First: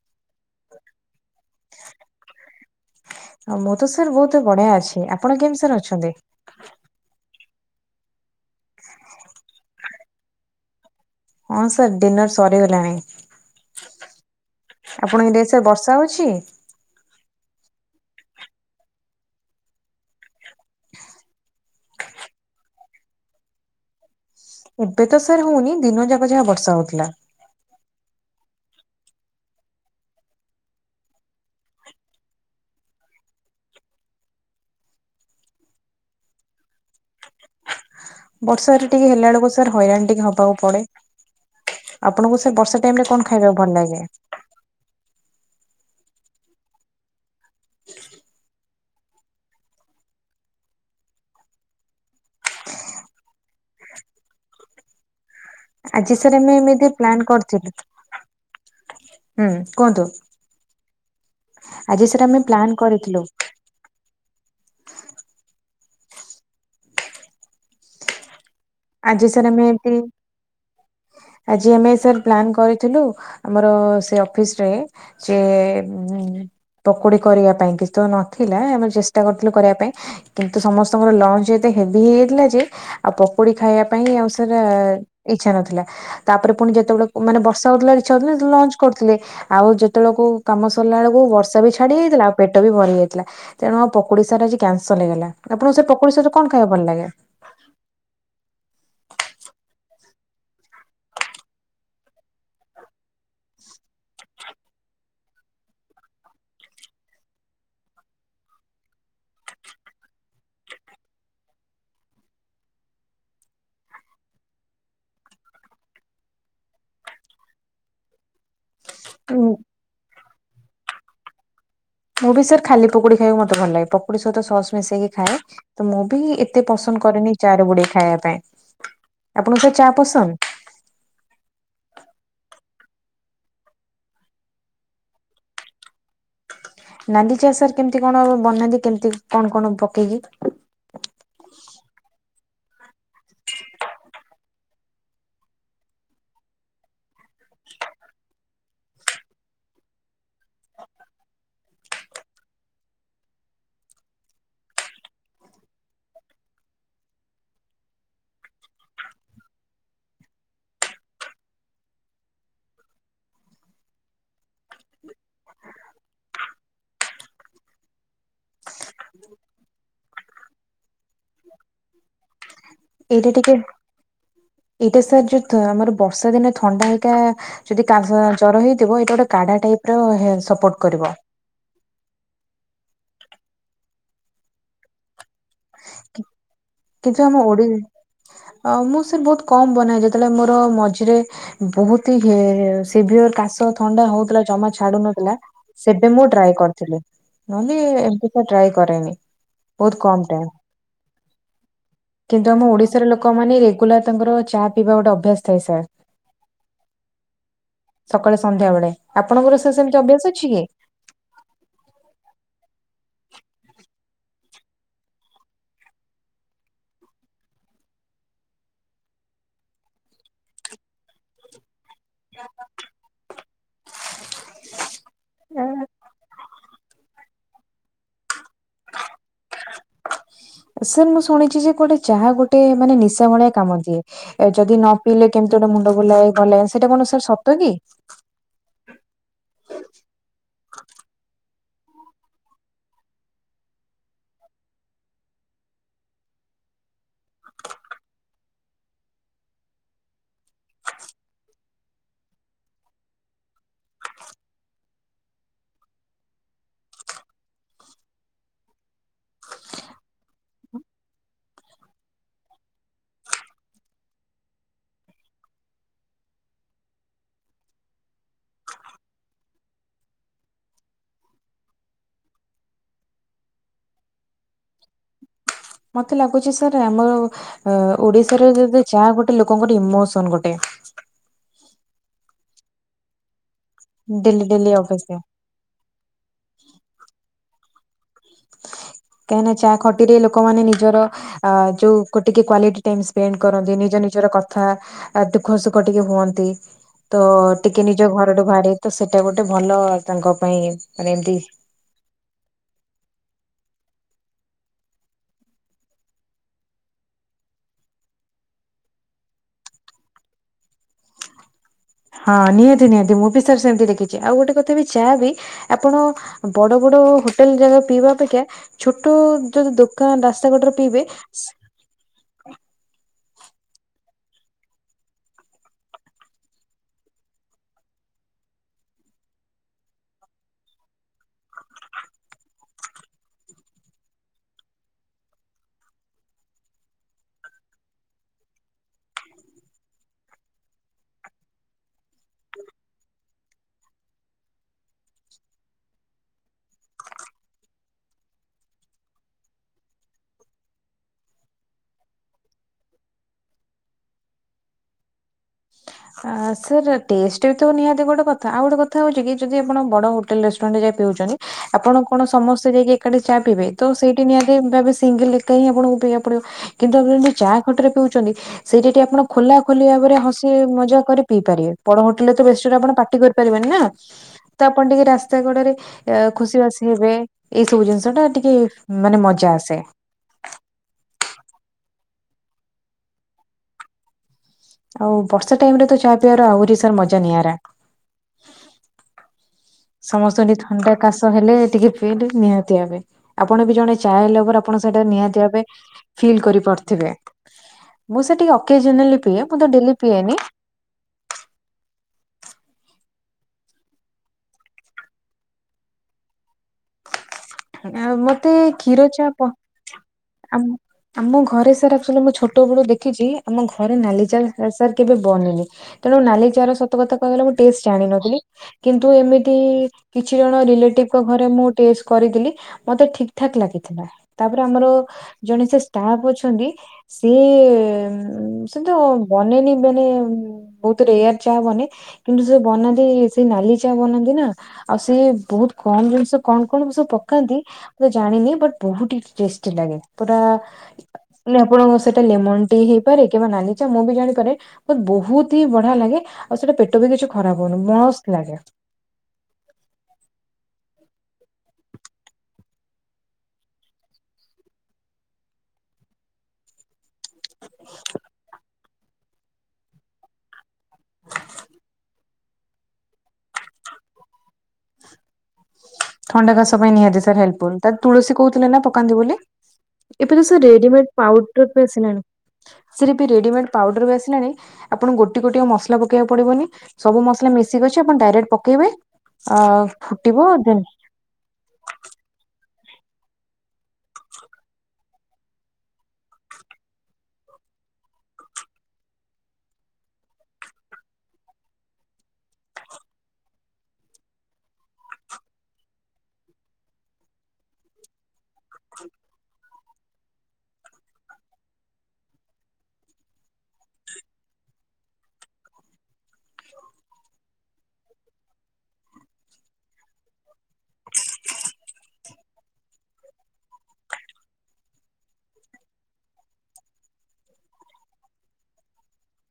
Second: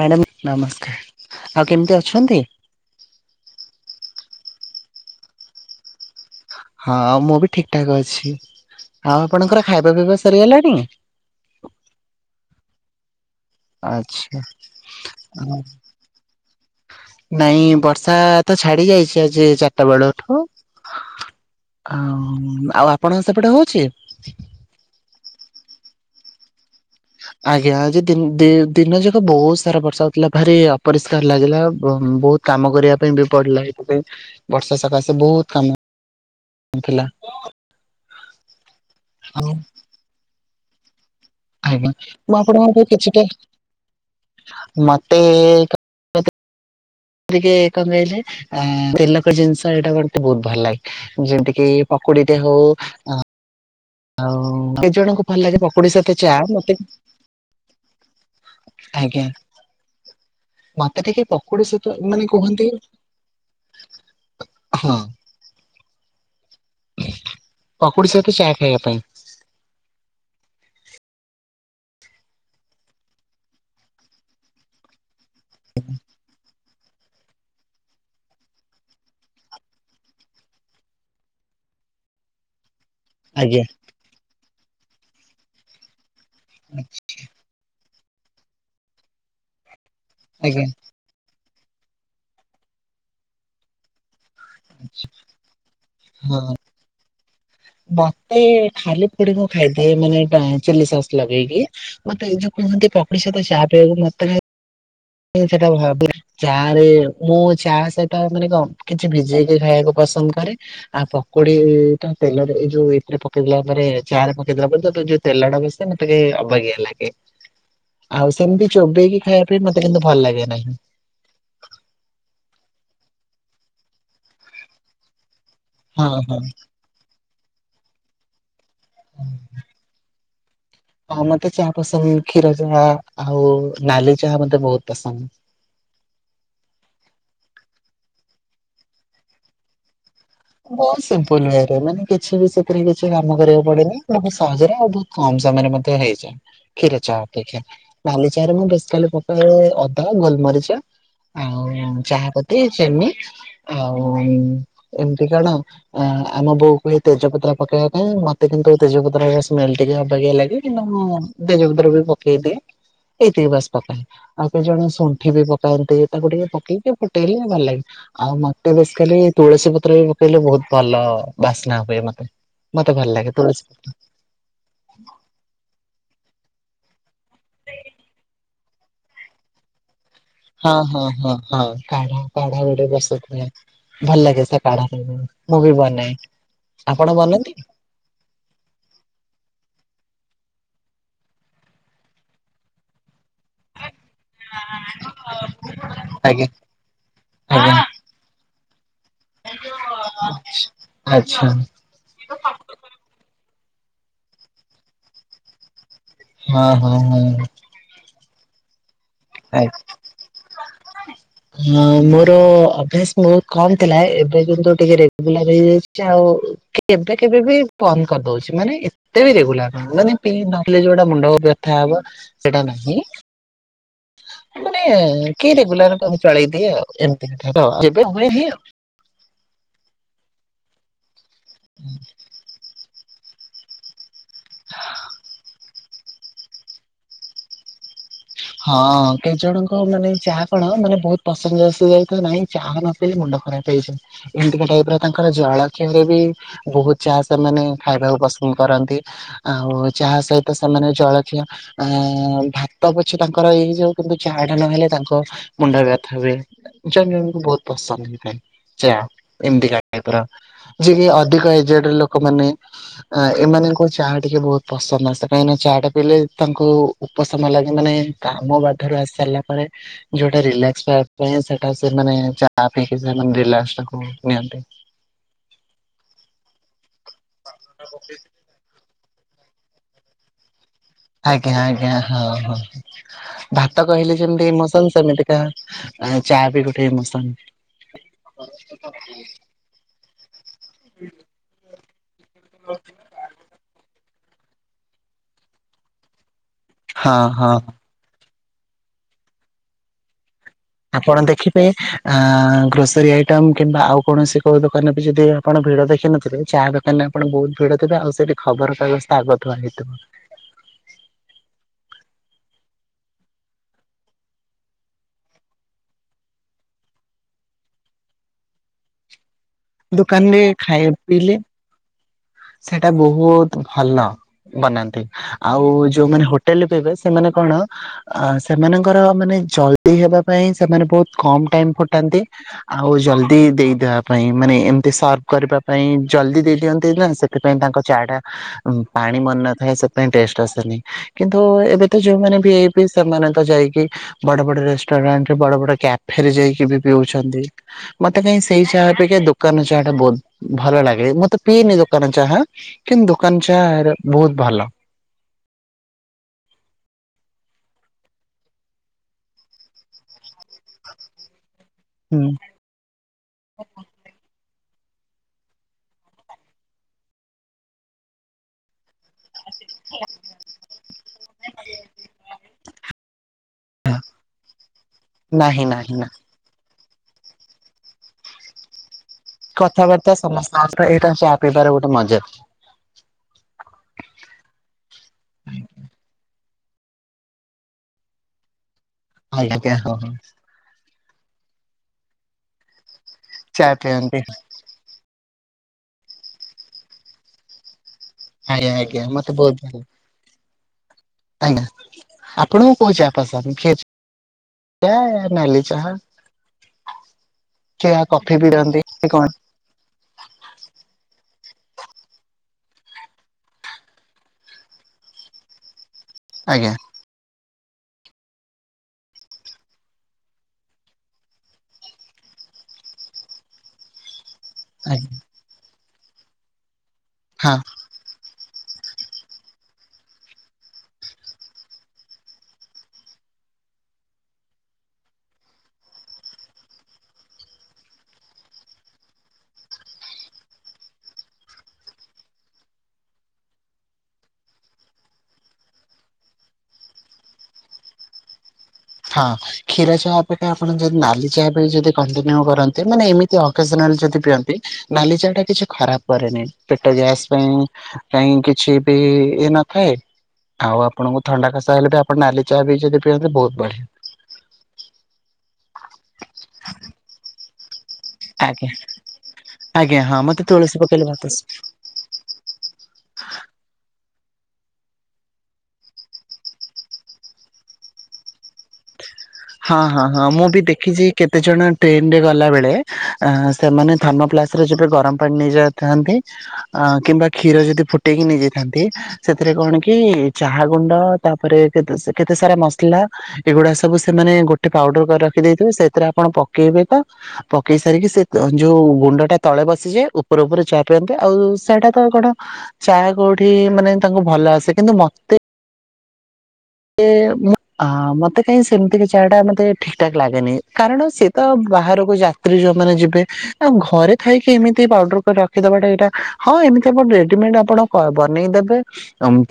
Madam ନମସ୍କାର ଆଉ କେମିତି ଅଛନ୍ତି? ଆଉ ମୁଁ ତ ସାର୍ ବହୁତ ବଢିଆ ଅଛି। ଆପଣ କେମିତି ସାର୍ ଅଛନ୍ତି? ହଁ ଆଉ ମୁଁ ବି ଠିକ ଠାକ ଅଛି। ଆଉ ଆପଣଙ୍କର ଖାଇବା ପିଇବା ସରିଗଲାଣି? ହଁ ସାର୍ ଡିନର୍ ସରିଗଲାଣି। ଆଛା ଆପଣଙ୍କ ଏରିଆରେ ସାର୍ ବର୍ଷା ହଉଛି? ନାଇଁ ବର୍ଷା ତ ଛାଡି ଯାଇଛି ଆଜି ଚାରିଟା ବେଳଠୁ ଆ ଆଉ ଆପଣଙ୍କ ସେପଟେ ହଉଛି? ଏବେ ତ ସାର୍ ହଉନି ଦିନ ଯାକ ଯାହା ବର୍ଷା ହଉଛି। ଆଜ୍ଞା ଆଜି ଦି ଦି ଦିନ ଯାକ ବହୁତ ସାରା ବର୍ଷା ହେଉଥିଲା। ଭାରି ଅପରିଷ୍କାର ଲାଗିଲା ବହୁତ କାମ କରିବା ପାଇଁ ମ୍ୱି ପଡିଲା ସେଥିପାଇଁ ବର୍ଷା ସକାଶେ ବହୁତ କାମଥିଲା। ବର୍ଷା ରେ ଟିକେ ହେଲା ବେଳକୁ ସାର୍ ହଇରାଣ ଟିକେ ହବାକୁ ପଡେ। ଆଜ୍ଞା ମୁଁ ଆପଣଙ୍କୁ ସେ ଆପଣଙ୍କ ଠୁ ବର୍ଷା ଟାଇମ ରେ କିଛିଟା କଣ ଖାଇବାକୁ ଭଲ ଲାଗେ? ମତେ ଟିକେ କମାଇଲେ ଆ ତେଲକ ଜିନିଷ ଏଇଟା ମତେ ବହୁତ ଭଲ ଲାଗେ ଯେମିତି କି ପକୁଡିଟେ ହଉ ଅ। ଆଉ କେ ଜଣଙ୍କୁ ପକୁଡି ସହିତ ଆଜି ଚା ସାର୍ ଆମେ ମତେ ଏମିତି ପ୍ଲାନ୍ କରିଥିଲୁ। ଆଜ୍ଞା ହୁଁ କୁହନ୍ତୁ। ମତେ ଟିକେ ପକୁଡି ସତ ଆଜି ସାର୍ ମାନେ ଆମେ କୁହନ୍ତି। ପ୍ଲାନ୍ କରିଥିଲୁ ହଁ। ପକୁଡି ସହିତ ଚା। ଖାଇବା ପାଇଁ ଆଜି ସାର୍ ଆମେ ଏମତି ଆଜି ଆମେ ସାର୍ ପ୍ଲାନ୍ କରିଥିଲୁ ଆମର ସେ ଅଫିସରେ ସେ ଉଁ ପକୁଡି କରିବା ପାଇଁ କିଛି ତ ନଥିଲା ଆମେ ଚେଷ୍ଟା କରିଥିଲୁ କରିବା ପାଇଁ କିନ୍ତୁ ସମସ୍ତଙ୍କର ଲଞ୍ଚ ଯଦି ହେବି ହେଇଥିଲା ଯେ ଆଉ ପକୁଡି ଆଜ୍ଞା। ଖାଇବା ପାଇଁ ଆଉ ସେରା ଇଛା ନଥିଲା ତାପରେ ପୁଣି ଯେତେବେଳେ ମାନେ ବର୍ଷା ହେଉଥିଲା। ଇଛା ହଉଥିଲା ଲଞ୍ଚ କରିୁଥିଲି ଆଉ ଯେତେବେଳ ଆଜ୍ଞା କାମ ସରିଲା ବେଳକୁ ବର୍ଷ ବି ଛାଡି ଯାଇଥିଲା ଆଉ ପେଟ ବି ଭରି ଯାଇଥିଲା ତେଣୁ ଆଉ ପକୁଡି ସାର ଆଜି କ୍ୟାନସଲ ହେଇଗଲା ଆପଣ ସେ ପ ପକୁଡି ସହିତ ହଁ କଣ ଖାଇବାକୁ ଭଲ ଲାଗେ? ମତେ ଖାଲି ପକୁଡି ଖାଇଦିଏ ମାନେ ଏଟା ଚିଲ୍ଲୀ ସସ୍ ଲଗେଇକି ମତେ ଯଉ କୁହନ୍ତି ପକୁଡ଼ି ସହିତ ଚାହା ପିଇବା ମୋତେ କାଇଁ ସେଟା ଭାଗେ ଚା ରେ ମୁଁ ଚା ସେଟା ମାନେ କଣ କିଛି ଭିଜେଇକି ଖାଇବାକୁ ପଡେ। ପସନ୍ଦ କରେ ଆଉ ପକୋଡି ଟା ତେଲରେ ଏଇ ଯୋଉ ଏଟା ପକେଇ ଦେଲା ପରେ ଚା ରେ ପକେଇ ଦେଲା ପରେ ତ ଯୋଉ ତେଲଟା ମିଶେ ମୋତେ ଅବାଗିଆ ଲାଗେ ଆଉ ସେମିତି ଚୋବେଇକି ଖାଇବା ଉଁ ପାଇଁ ମୋତେ କିନ୍ତୁ ଭଲ ଲାଗେ ନାହିଁ। ମୁଁ ବି ସାର୍ ଖାଲି ପକୁଡ଼ି ଖାଇବାକୁ ମତେ ଭଲ ଲାଗେ ପକୁଡି ସହିତ ସସ୍ ମିଶେଇକି ଖାଏ। ମୁଁ ହଁ ବି ହଁ ଏତେ ପସନ୍ଦ କରେନି। ଚା ରେ ଗୁଡେଇ ଖାଇବା ପାଇଁ ଆପଣଙ୍କୁ ସେ ଚା ପସନ୍ଦ? ହଁ ମତେ ଚାହା ପସନ୍ଦ କ୍ଷୀର ଚାହା ଆଉ ନାଲି ଚାହା ମତେ ବହୁତ ପସନ୍ଦ। ନାଲି ଚା ସାର୍ କେମିତି କଣ ବନାନ୍ତି କେମିତି କଣ କଣ ପକେଇକି? ବହୁତ ସିପୁଲରେ ୱେରେ ମାନେ କିଛି ବି ସେ ଏଥିରେ କିଛି କାମ କରିବାକୁ ପଡେନି ମାନେ ସହଜରେ ଆଉ ବହୁତ କମ ସମୟରେ ମଧ୍ୟ ହେଇଯାଏ କ୍ଷୀର ଚା। ଦେଖେ ନାଲି ଚା ରେ ମୁଁ ବେଶୀ ଖାଲି ପକାଏ ଅଦା ଗୋଲମରିଚ। ଆଉ ଚାହାପତି ଚିନି ଆଉ ଏମି କଣ ଆଁ ଆମ ବୋଉକୁ ଏଇ ତେଜପତ୍ର ପକେଇବା ପାଇଁ ମତେ କିନ୍ତୁ ତେଜପତ୍ର ସ୍ମେଲ ଟିକେ ଅବେଗା ଇଏ ଲାଗେ କିନ୍ତୁ ମୁଁ ତେଜପତ୍ର ବି ପକେଇଦିଏ। ଏଇତିକି ବାସ ପକାଏ ଆଉ କେହି ଜଣେ ଶୁଣ୍ଠି ବି ପକାନ୍ତି ତାକୁ ଟିକେ ପକେଇକି ମତେ ଡେଲି ଭଲ ଲାଗେ। ଆଉ ମତେ ବେଶୀକାଲି ତୁଳସୀ ପତ୍ର ବି ପକେଇଲେ ବହୁତ ଭଲ ବାସ୍ନା ହୁଏ ମତେ ମତେ ଭଲ ଲାଗେ ଏଇଟା ଟିକେ ତୁଳସୀ ପତ୍ର ଏଇଟା ସାର୍ ଯୋଉ ତ ଆମର ବର୍ଷା ଦିନ ଥଣ୍ଡା ହେଇଥା ଯଦି କାଜ ଜର ହେଇଥିବ ଏଇଟା ଗୋଟେ କାଢା ଟାଇପର ପୋଟ [unintelligible] ହଁ ସପୋର୍ଟ ହଁ କରିବ। ହଁ ହଁ କାଢା କାଢା ଗୋଟେ ପ୍ରସ୍ତୁତ ହୁଏ ଭଲ ଲାଗେ ସେ କାଢା ମୁଁ ବି ବନାଏ ଆପଣ କିନ୍ତୁ ଆମ ବନାନ୍ତି ଓଡି ଅ ମୁଁ ସାର ବହୁତ କମ ବନାଏ ଯେ ଯେତେଳେ ମୋର ମଝିରେ ବହୁତ ହେ ସିଭିୟର କାଶ ଥଣ୍ଡା ହଉଥିଲା ଜମା ଛାଡୁ ନଥିଲା ସେବେ ମୁଁ ଆଜ୍ଞା ଟ୍ରାଏ କରିଥିଲି। ନହେଲେ ଏମିତି ତ ଟ୍ରାଏ କରେନି। ୁ ବହୁତ ରାକେଶ କମ ଟାଇମ [unintelligible] କିନ୍ତୁ ଆମ ଓଡିଶାର ଲୋକମାନେ ମାନେ ରେଗୁଲାର ତାଙ୍କର ଚା ପିଇବା ଗୋଟେ ଅଭ୍ୟାସ ଥାଏ ସାର୍। ହଁ ହଁ ହଁ। ସକାଳେ ସନ୍ଧ୍ୟା ବେଳେ ଆପଣଙ୍କର ଆଜ୍ଞା। ସେ ସେମିତି ଅଭ୍ୟାସ ଅଛି କି? ହଁ ମୋର ଅଭ୍ୟାସ ବହୁତ କମ ଥିଲା ଏବେ କିନ୍ତୁ ଟିକେ ରେଗୁଲାର ହେଇଯାଇଛି ଆଉ କେବେ କେବେ ବି ବନ୍ଦ କରିଦଉଛି ମାନେ ଏତେ ବି ରେଗୁଲାର ମାନେ ପି ନ ଯୋଉଟା ମୁଣ୍ଡ ଓ ବ୍ୟଥା ହବ ସେଇଟା ନାହିଁ। ମାନେ କିଏ ରେଗୁଲାର କାହାକୁ ମୁଁ ଚଳେଇଦିଏ ଆଉ ଏମତି ହିଁ ଥିବ ଯେ। [unintelligible] ସାର୍ ମୁଁ ଶୁଣିଛି ଯେ କୁଆଡେ ଚାହା ଗୋଟେ ମାନେ ନିଶା ଭଳିଆ କାମ ଦିଏ। ଯଦି ନ ପିଇଲେ କେମିତି ଗୋଟେ ମୁଣ୍ଡ ବୁଲାଏ ଭଲ‌ ଲାଗେନି ସେଇଟା କଣ ସାର୍ ସତ କି। ହଁ କେତେ ଜଣଙ୍କ କି ନାଇଁ ଚାହା ନ ପିଇଲେ ମୁଣ୍ଡ ଖରାପ ହେଇଯିବ ଏମିତିକା ଟାଇପରେ ତାଙ୍କର ଜଳ ଖିଆରେ ବି। ବହୁତ ଚାହା ସେମାନେ ଖାଇବାକୁ ପସନ୍ଦ କରନ୍ତି ଆଉ ଚାହା ସହିତ ସେମାନେ ଜଳଖିଆ। ଆ ଭାତ ପଛ୍ କି ତାଙ୍କର ଏଇ ଯୋଉ କିନ୍ତୁ ଚାହା ଟା ନହେଲେ ତାଙ୍କ ମୁଣ୍ଡ ବ୍ୟଥା ହୁଏ ଚା ବି ଉନ୍ କୋ ବହୁତ ପସନ୍ଦ। ହେଇଥାଏ ଚା ଏମିତିକା ଟାଇପ୍ ର। ଯିଏ କି ଅଧିକ ଏଜେଡ ଲୋକ ମାନେ ଆ ଏମାନଙ୍କୁ ଚାହା ଟିକେ ବହୁତ ପସନ୍ଦ ଆସେ କାହିଁକି ନା। ଚାହା ଟା ପିଇଲେ ତାଙ୍କୁ ଉପଶମ ଲାଗେ। ଯୋଉ ମାନେ କାମ ବାଧାରୁ ଆସି ସାରିଲା ପରେ ଯୋଉଟା ରିଲାକ୍ସ ଟା ପାଇଁ ସେଟା ସେମାନେ ଚା ପି କି ସେମାନେ ରିଲାକ୍ସ ଟାକୁ ନିଅନ୍ତି। ମତେ ଲାଗୁଛି ସାର୍ ଆମ ଅ ଓଡିଶାରେ ଯଦି। ଚା ଗୋଟେ ଲୋକଙ୍କର ଗୋଟେ ଇମୋସନ ଗୋଟେ। ଆଜ୍ଞା ଆଜ୍ଞା ହଁ ହଁ। ଭାତ କହିଲେ ଡେଲି ଯେମିତି ଡେଲି ଇମୋସନ ଅଭ୍ୟାସ। ସେମିତି କା ଚା ବି ଗୋଟେ ଇମୋସନ। [unintelligible] ଏଠି ଟିକେ ଲୋକମାନେ ନିଜର ଆ ଯୋଉ ଟିକେ କ୍ୱାଲିଟି ଟାଇମ୍ ସ୍ପେଣ୍ଡ କରନ୍ତି ନିଜ ନିଜ। ନିଜର କଥା ଆ ଦୁଃଖ ସୁଖ ଟିକେ ହୁଅନ୍ତି ହଁ ତ ହଁ ଟିକେ ନିଜ ଘ ଗୋଟେ ଘରେ ତ ସେଟା ଗୋଟେ ଭଲ ତାଙ୍କ। ପାଇଁ ମାନେ ଆପଣ ଏମତି ଦେଖିବେ ଆଁ ଗ୍ରୋସରୀ ଆଇ ଟମ୍ କିମ୍ବା ଆଉ କୌଣସି କୋଉ ଦୋକାନ ରେ ବି ଯଦି ଆପଣ ଭିଡ଼ ଦେଖିନଥିବେ ଚାହା ଦୋକାନରେ ଆପଣ ବହୁତ ଭିଡ ଥିବେ ଆଉ ସେ ଖବର କାଗଜ ତ ଆଗ ଥୁଆ ହେଇଥିବ। ହଁ ନିହାତି ନିହାତି ମୁଁ ବି ସାର୍ ସେମିତି ଦେଖିଛି ଆଉ ଗୋଟେ କଥା ବି ଚାହା ବି ଆପଣ ବଡ ବଡ। ହୋଟେଲ ଜାଗା ପିଇବା ଅପେକ୍ଷା ଛୋଟ ଯଦି ଦୋକାନ ଦୋକାନରେ ରାସ୍ତା କଡରେ ପିଇବେ। ସେଟା ବହୁତ ଭଲ। ବନାନ୍ତି ଆଉ ଯୋଉମାନେ ହୋଟେଲ ରେ ପିବେ ସେମାନେ କଣ ଅ ସେମାନଙ୍କର ମାନେ। ଜଲଦି ହେବା ପାଇଁ ସେମାନେ ବହୁତ କମ୍ ଟାଇମ ଫୁଟାନ୍ତି ଆଉ ଜଲଦି ଦେଇଦବା ପାଇଁ। ମାନେ ଏମତି ସର୍ଭ କରିବା ପାଇଁ ଜଲଦି ଦେଇ ଦିଅନ୍ତି ନା ସେ। ସେଥିପାଇଁ ତାଙ୍କ ଚା ଟା ପାଣି ମରି ନଥାଏ ସେଥିପାଇଁ ଟେଷ୍ଟ ଆସେନି କିନ୍ତୁ ଏବେ ତ ଯୋଉମାନେ। ଭି ଆଇ ପି ସେମାନେ‌ ତ ଯାଇକି ବଡ ବଡ ରେଷ୍ଟୁରାଣ୍ଟ ବଡ ବଡ କ୍ୟାଫେ ରେ ଯାଇକି ବି ପିଉଛନ୍ତି। [unintelligible] ମତେ କାଇଁ ସେଇ ଚାଆ ଅପେକ୍ଷା ଦୋକାନ ଚାହା ଟା ବହୁତ ଭଲ ଲାଗେ ମୁଁ ତ ପିଇନି ଦୋକାନ ଦୋକାନ ଚାହା କିନ୍ତୁ ଦୋକାନ ଚା ବହୁତ ଭଲ। ଆଁ ସାର୍ ଟେଷ୍ଟ ବି ତ ନିହାତି ଗୋଟେ କଥା ଆଉ ଗୋଟେ କଥା ହଉଚିକି ଯଦି ଆପଣ ବଡ ହୋଟେଲ ରେଷ୍ଟୁରାଣ୍ଟ ଯାଇ ପିଉଚନ୍ତି ଆପଣ କଣ ହୁଁ ସମସ୍ତେ ଯାଇକି ଏକାଠି ଚା ପିିବେ ତ ସେଇଠି ନିହାତି [unintelligible] ସିଙ୍ଗଲ ଏକା ହିଁ ଆପଣଙ୍କୁ ପିଇବାକୁ ପଡିବ କିନ୍ତୁ ଆପଣ ଯଦି ଚା ଖଟରେ ପିଉଚନ୍ତି ସେଇଟି ଟି ଆପଣ ଖୋଲା ଖୋଲି ଭାବରେ ହସି ମଜା କରି ପିଇ ପାରିବେ ବଡ ହୋଟେଲରେତ ବେଶୀ ଜୋରେ ଆପଣ ପାଟି କରି ପାରିବେନି ନା ତ ଆପଣ ଟିକେ ରାସ୍ତା ନାହିଁ କଡରେ ନାହିଁ ନା ଖୁସି ବାସି ହେବେ ଏଇ ସବୁ ଜିନିଷ ଟା ଟିକେ ମାନେ ମଜା ଆସେ କଥାବାର୍ତ୍ତା ସମ [unintelligible] ଏଇଟା ଚା ପିଇବାର ଗୋଟେ ମଜା। ଆଉ ବର୍ଷା ଟାଇମରେ ତ ଚାହା ପିଇବାର ଆହୁରି ସାର ମଜା ନିଆରା। ଆଜ୍ଞା ଆଜ୍ଞା ହଁ ହଁ। ସମସ୍ତଙ୍କୁ ଟିକେ ଥଣ୍ଡା କାଶ ହେଲେ ଟିକେ ପିଇଲେ ନିହାତି ଭାବେ ଆପଣ ଚା ବି ଜଣେ ପିଅନ୍ତି ଚାଏ ଲଭର ଆପଣ ସେଇଟା ନିହାତି ଭାବ୍ ବେ ଫିଲ୍ କରିପାରୁଥିବେ। ମୁଁ ସାର୍ ଟିକେ ଆଜ୍ଞା ଅକେଜନ୍ ଆଜ୍ଞା ହେଲେ ମତେ ପିଏ ବହୁତ ମୁଁ ତ ଭଲ ଡେଲି ପିଏନି। [unintelligible] ଆପଣଙ୍କୁ ପଇସା [unintelligible] ଟେ ନାଲି ଚାହା। ସେ କଫି ପିଅନ୍ତି ସେ କଣ? ଆଁ [unintelligible] ଆମ ଘରେ ସାର ଆକ୍କଚୁଲି ମୁଁ ଛୋଟ ବେଳୁ ଦେଖିଛି ଆମ ଘରେ ନାଲି ଚାଲ ସାର୍ କେବେ ବନିନି ତେଣୁ ନାଲି ଚ ଆଜ୍ଞା ର ସତ କଥା କହିଲ ଗଲେ ଟେଷ୍ଟ ଜାଣିନଥିଲି କିନ୍ତୁ ଏମିତି କିଛି ଜଣ ରିଲେଟିଭ୍ ଙ୍କ ଘରେ ମୁଁ ଟେଷ୍ଟ କରିଥିଲି ମତେ ଠିକ ଠାକ୍ ଲାଗିଥିଲା। ତାପରେ ଆମର ଆଜ୍ଞା ଜଣେ ସେ ଷ୍ଟାଫ ଅଛନ୍ତି ସେ ହଁ ସେ ତ ବନେନି ବନେ ବହୁତ ରେୟାର ଚା ବନେ କିନ୍ତୁ ସେ ବନାନ୍ତି ସେଇ ନାଲି ବନାନ୍ତି ନା ଆଉ ସିଏ ବହୁତ କଣ ଜିନିଷ କଣ କଣ ସବୁ ପକାନ୍ତି ମୁ ଜାଣିନି ବହୁତ ହିଁ ଟେଷ୍ଟି ଲାଗେ ପୁରା ମାନେ ଆପଣଙ୍କ ସେଟା ଲେମନ ଟି ହେଇପାରେ କିମ୍ବା ନାଲିଚା ମୁଁ ବି ଜାଣିପାରେେ ବହୁତ ହି ବଢିଆ ଲାଗେ ଆଉ ସେଇଟା ପେଟ ବି କିଛି ଖରାପ ହଉନି ମସ୍ତ ଲାଗେ। ହଁ କ୍ଷୀର ଚା ଅପେକ୍ଷା ଆପଣ ଯଦି ନାଲି ଚା ନାଲି ଚା ବି ଯଦି କଣ୍ଟିନିଉ କରନ୍ତି ମାନେ ଏମିତି ଏକେଜନାଲ ଯଦି ପିଅନ୍ତି ନାଲି ଚା ଟା କିଛି ଖରାପ ପେଟ ଗ୍ୟାସ ପାଇଁ କ କିଛି ବି ଇ ନଥାଏ ଆଉ ଆପଣଙ୍କୁ ଥଣ୍ଡା କାସ ହେଲେ ବି ଆପଣ ନାଲି ଚାହା ବି ଯଦି ପିଅନ୍ତି ବହୁତ ବଢିଆ। ଥଣ୍ଡା କାଶ ପାଇଁ ନିହାତି ସାର୍ ହେଲ୍ପଫୁଲ ତୁଳସୀ କହୁଥିଲେ ଆଜ୍ଞା ନା ପକାନ୍ତି ବୋଲି। ଆଜ୍ଞା ହଁ ଏବେ ତ ମତେ ସ ତୁଳସୀ ରେଡିମେଡ ପକେଇଲେ ଭାତ ଆସେ। ପାଉଡର ବି ଆସିଲାଣି ରେଡିମେଡ୍ ପାଉଡର ବି ଆପଣ ଗୋଟେ ଗୋଟେ ମସଲା ପକେଇବାକୁ ପଡିବନି ସବୁ ମସଲା ମିଶିକି ଅଛି ଆପଣ ଡାଇରେକ୍ଟ ପକେଇବେ ଅ ହଁ ହଁ ମୁଁ ବି ଦେଖିଛି କେତେଜଣ ଟ୍ରେନରେ ଗଲାବେଳେ ସେମାନେ ଥର୍ମୋପ୍ଲାସ ରେ ଯେବେ ଗରମ ପାଣି ନେଇଯାଇଥାନ୍ତି ଅ କିମ୍ବା କ୍ଷୀର ଯଦି ଫୁଟେଇକି ନେଇଯାଇଥାନ୍ତି ସେଥିରେ କଣ କି ଚାହା ଗୁଣ୍ଡ ତାପରେ କେତେ ସାରା ମସଲା ଏଗୁଡା ସବୁ ସେମାନେ ଗୋଟେ ପାଉଡର କରି ରଖି ଦେଇଥିବେ ସେଥିରେ ଆପଣ ପକେଇବେ ତ ପକେଇ ସାରିକି ସେ ଯୋଉ ଗୁଣ୍ଡ ଟା ତଳେ ବସ ଆସିଯାଏ ଉପର ଉପରେ ଚା ପିଅନ୍ତି ଆଉ ସେଇଟା ତ କଣ ଚା କୋଉଠି ମାନେ ତାଙ୍କୁ ଭଲ ଆସେ କିନ୍ତୁ ମତେ ମତେ କାହିଁ ସେମିତିକ ଚାହା ଟା ମତେ ଠିକଠାକ୍ ଲାଗେନି କାରଣ ସିଏ ତ ବାହାରକୁ ଯାତ୍ରୀ ଯୋଉମାନେ ଯିବେ ଆଉ ଘରେ ଥାଇକି ଏମିତି ପାଉଡର କରି ରଖିଦବାଟା ଏଇଟା ରେଡିମେଡ ଆପଣ ବନେଇଦେବେ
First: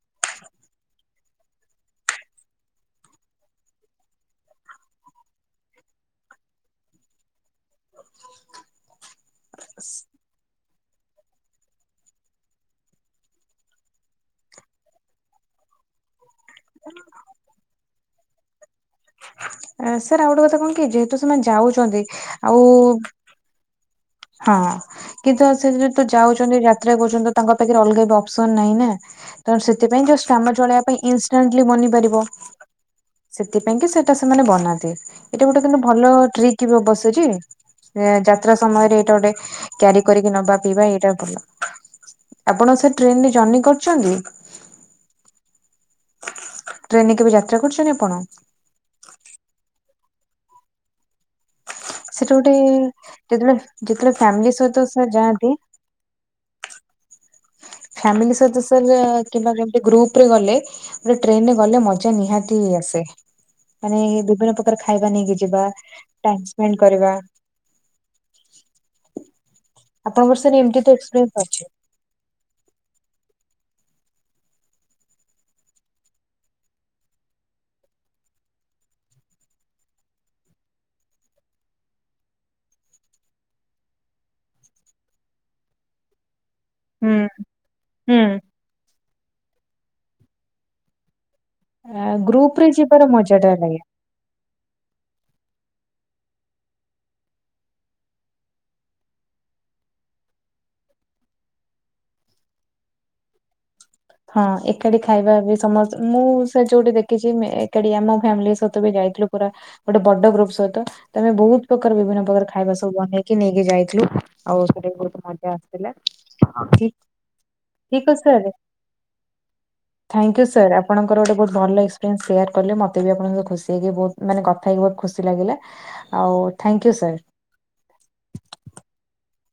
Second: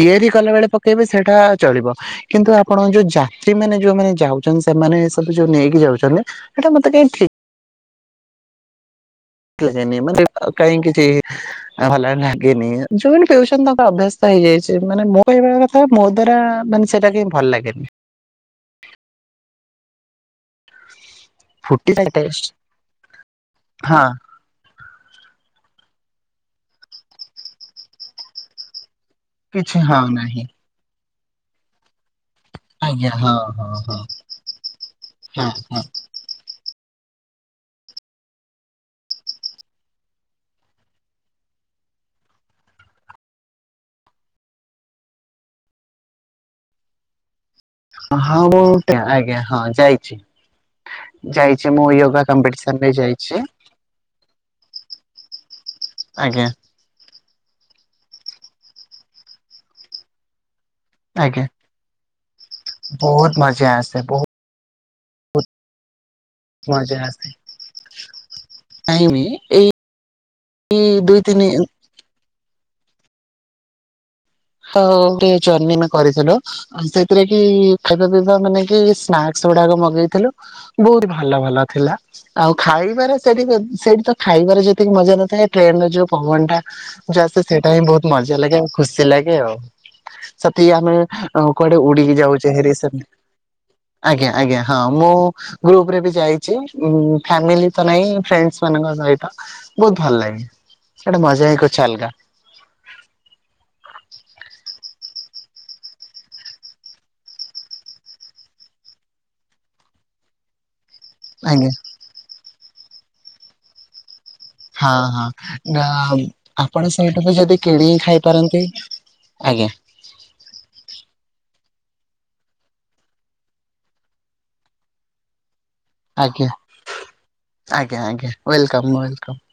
ତିଆରି କଲା ବେଳେ ପକେଇବେ ସେଇଟା ଚଳିବ କିନ୍ତୁ ଆପଣ ଯୋଉ ଯାତ୍ରୀ ମାନେ ଯୋଉମାନେ ଯାଉଛନ୍ତି ସେମାନେ ଏ ସବୁ ଯୋଉ ନେଇକି ଯାଉଛନ୍ତି ସେଇଟା ମତେ ଏଟି [inaudible] [inaudible] [unintelligible] ଭଲ ନାଗେନି ଯୋଉମାନେ ପିଉଛନ୍ତି ତାଙ୍କର ଅଭ୍ୟସ୍ତ ହେଇଯାଇଛି ମାନେ ମୁଁ କହିବା କଥା। ମୋ ଦ୍ଵାରା ମାନେ ସେଟା କେ ଭଲ ଲାଗେନି। ସାର୍ ଆଉ ଗୋଟେ କଥା କଣ କି ଯେହେତୁ ସେମାନେ ଫୁଟି ଯାଉଛନ୍ତି ଆଉ। ହଁ ହଁ କିନ୍ତୁ ସେ ଯହେତୁ ଯାଉଛନ୍ତି ଯାତ୍ରା କରୁଛନ୍ତି ତ ତାଙ୍କ ପାଖରେ ଅଲଗା ବି ଅପସନ ନାଇଁ ନା। ତ କିଛି ହଁ ସେଥିପାଇଁ ଯୋ ନାହିଁ ଷ୍ଟାମଚ ଭଳିଆବ ପାଇଁ ଇନଷ୍ଟାଣ୍ଟଲି ବନିପାରିବ। ଆଜ୍ଞା ହଁ ହଁ ସେଥିପାଇଁକି ହଁ ସେଟା ସେମାନେ ବନାନ୍ତି ଏଇଟା ହଁ ଗୋଟେ କି ହଁ ଭଲ ଟ୍ରିକ୍ ବିବସ୍। ଯେ ଯାତ୍ରା ସମୟରେ ଏଇଟା ଗୋଟେ କ୍ୟାରି କରିକି ନବା ପିଇବା ଏଇଟା ଭଲ। ଆପଣ ସେ ଟ୍ରେନରେ ଜର୍ଣ୍ଣି କରିଛନ୍ତି। ଟ୍ରେନ କେବେ ଯା ହଁ ମୁଁଟେ ଆଜ୍ଞା ହଁ ଯାଇଛି ଯାଇ ସେଟା ଗୋଟେ ଯେତେବେଳେ ଯେତେବେଳେ ଫ୍ୟାମିଲି ସହିତ ଯାଆନ୍ତି। ଆଜ୍ଞା। ଫ୍ୟାମିଲି ସହିତ ସାର୍ କିମ୍ବା ଗୋଟେ ଗ୍ରୁପରେ ଗଲେ। ମେ ଆଜ୍ଞା ଟ୍ରେନ ରେ ଗଲେ ମଜା ନିହାତି ଆସେ ବହୁତ ମଜା ଆସେ ମାନେ ବହୁତ ବିଭିନ୍ନ ପ ର ଖାଇବା ନେଇକି ଯିବା। ଟାଇମ୍ ସ୍ପେଣ୍ଡ ମଜା କରିବା ଆସେ। [unintelligible] ଆପଣଙ୍କ ସାର୍ ଏମତି ଦୁଇ ରେବି [inaudible] ତିନି ଅଛି। ହ ଜର୍ଣ୍ଣିମେ କରିଥିଲୁ ସେଥିରେ କି ଖାଇବା ପିଇବା ମାନେକି ସ୍ନାକ୍। ସେଗୁଡାକ ମଗେଇଥିଲୁ ବହୁତ ଭଲ ଭଲ ଥିଲା ଆଉ ଖାଇବାରେ ସେଠି ସେଠି ଖାଇ। ଜିବାରେ ଯେତିକି ମଜା ନଥାଏ ଟ୍ରେନର ଯୋଉ ପବନଟା। ହୁଁ ଜସ୍ ସେଇଟା ହିଁ ବହୁତ ହୁଁ ମଜା ଲାଗେ ଆଉ ଖୁସି ଲାଗେ ଆଉ ସେତିିକି ଆମେ। ହଁ କୁଆଡେ ଉଡିକି ଯାଉଚେ ଗ୍ରୁପ ରେ ହେରି ଯିବାର ସେମତି ମଜା ଟା ଲାଗେ। ଆଜ୍ଞା ଆଜ୍ଞା ହଁ ମୁଁ। ଗ୍ରୁପରେ ବି ଯାଇଛି ଫ୍ୟାମିଲିତ ନାଇଁ ଫ୍ରେଣ୍ଡସ ମାନଙ୍କ ସହିତ ବହୁତ ଭଲ ଲାଗେ। ସେଇଟା ମଜାହିଁ କୁଛୁ ଅଲଗା। ହଁ ଏକାଠି ଖାଇବା ବି ସମସ୍ତେ ମୁଁ ସେ ଯୋଉଠି ଦେଖିଛି ଏକାଠି ଆମ ଫ୍ୟାମିଲି ସହିତ ବି ଯାଇ। ଥିଲୁପୁରା ଗୋଟେ ବଡ ଗ୍ରୁପ ସହିତ। ବହୁତ ଆଜ୍ଞା ପ୍ରକାର ବିଭିନ୍ନ ପ୍ରକାର ଖାଇବା ସବୁ ବନେଇକି ନେଇକି ଯାଇଥିଲୁ। ଆଉ ସେଠି ହଁ ବହୁତ ହଁ ମଜା ନା ଆସିଥିଲା ଆପଣ ସେଇଠୁ ବି ଯଦି କିଣିକି ଠିକ ଅଛି ତାହାଲେ। ଖାଇପାରନ୍ତି ଆଜ୍ଞା ଥ୍ୟାଙ୍କୟୁ ସାର୍ ଆପଣଙ୍କର ଗୋଟେ ବହୁତ୍। ଭଲ ଏକ୍ପପ୍ରେନ୍ସ ସେୟାର କଲେ ମତେ ବି ଆପଣଙ୍କ ଖୁସି ହେଇକି ବହୁ ମାନେ କଥା ହେଇକି ବହୁତ ଖୁସି ଲାଗିଲା। ଆଉ ଆଜ୍ଞା ଥ୍ୟାଙ୍କ ୟୁ ସାର୍। ଆଜ୍ଞା ଆଜ୍ଞା ୱେଲକମ୍ ୱେଲକମ୍।